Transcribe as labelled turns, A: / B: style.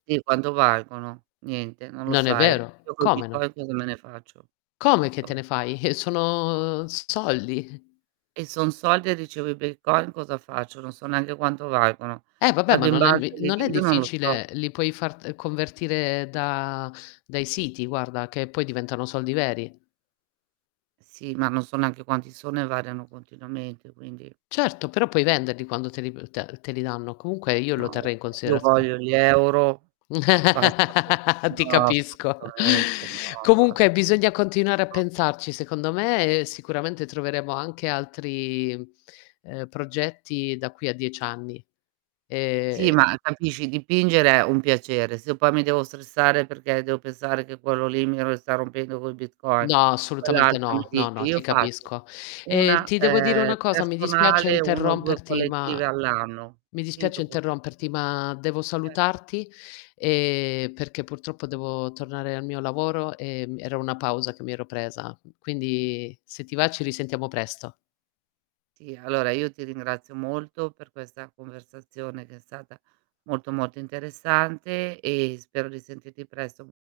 A: Sì, quanto valgono? Niente, non lo
B: Non è
A: sai.
B: vero.
A: Io col
B: Come no?
A: Bitcoin cosa me ne faccio?
B: Come
A: Non
B: che te
A: so.
B: ne fai? Sono s soldi.
A: Eh, son soldi e ricevo i Bitcoin cosa faccio? Non so neanche quanto valgono.
B: Eh, vabbè
A: Vado
B: ma
A: in
B: non è
A: banca, e li
B: non è
A: dividono, non lo so.
B: difficile, li puoi far, ehm, convertire da dai siti, guarda, che poi diventano soldi veri.
A: Sì, ma non so neanche quanti sono e variano continuamente, quindi
B: Certo, però puoi venderli quando te li p te te li danno. Comunque io lo
A: No,
B: terrei in
A: io
B: considerazione.
A: voglio gli euro. Basta. [unintelligible]
B: Ti
A: no,
B: capisco.
A: assolutamente. No, guar
B: Comunque bisogna continuare a
A: No.
B: pensarci secondo me e sicuramente troveremo anche altri, ehm, progetti da qui a 10 anni. Ehm
A: Sì, ma capisci, dipingere è un piacere. Se io poi mi devo stressare perché devo pensare che quello lì mi ro sta rompendo col Bitcoin.
B: No, assolutamente
A: Quell'altro mi
B: no. No
A: dice
B: no, ti
A: io faccio
B: capisco. Ehm,
A: una,
B: ti devo dire
A: ehm,
B: una cosa mi dispiace
A: personale, 1 o 2
B: interromperti ma
A: collettive all'anno,
B: mi dispiace
A: finito col
B: interromperti ma devo
A: Cer
B: salutarti, ehm, perché purtroppo devo tornare al mio lavoro, ehm, era una pausa che mi ero presa. Quindi, se ti va ci risentiamo presto.
A: Sì, allora io ti ringrazio molto per questa conversazione che è stata molto, molto interessante e spero di sentirti presto.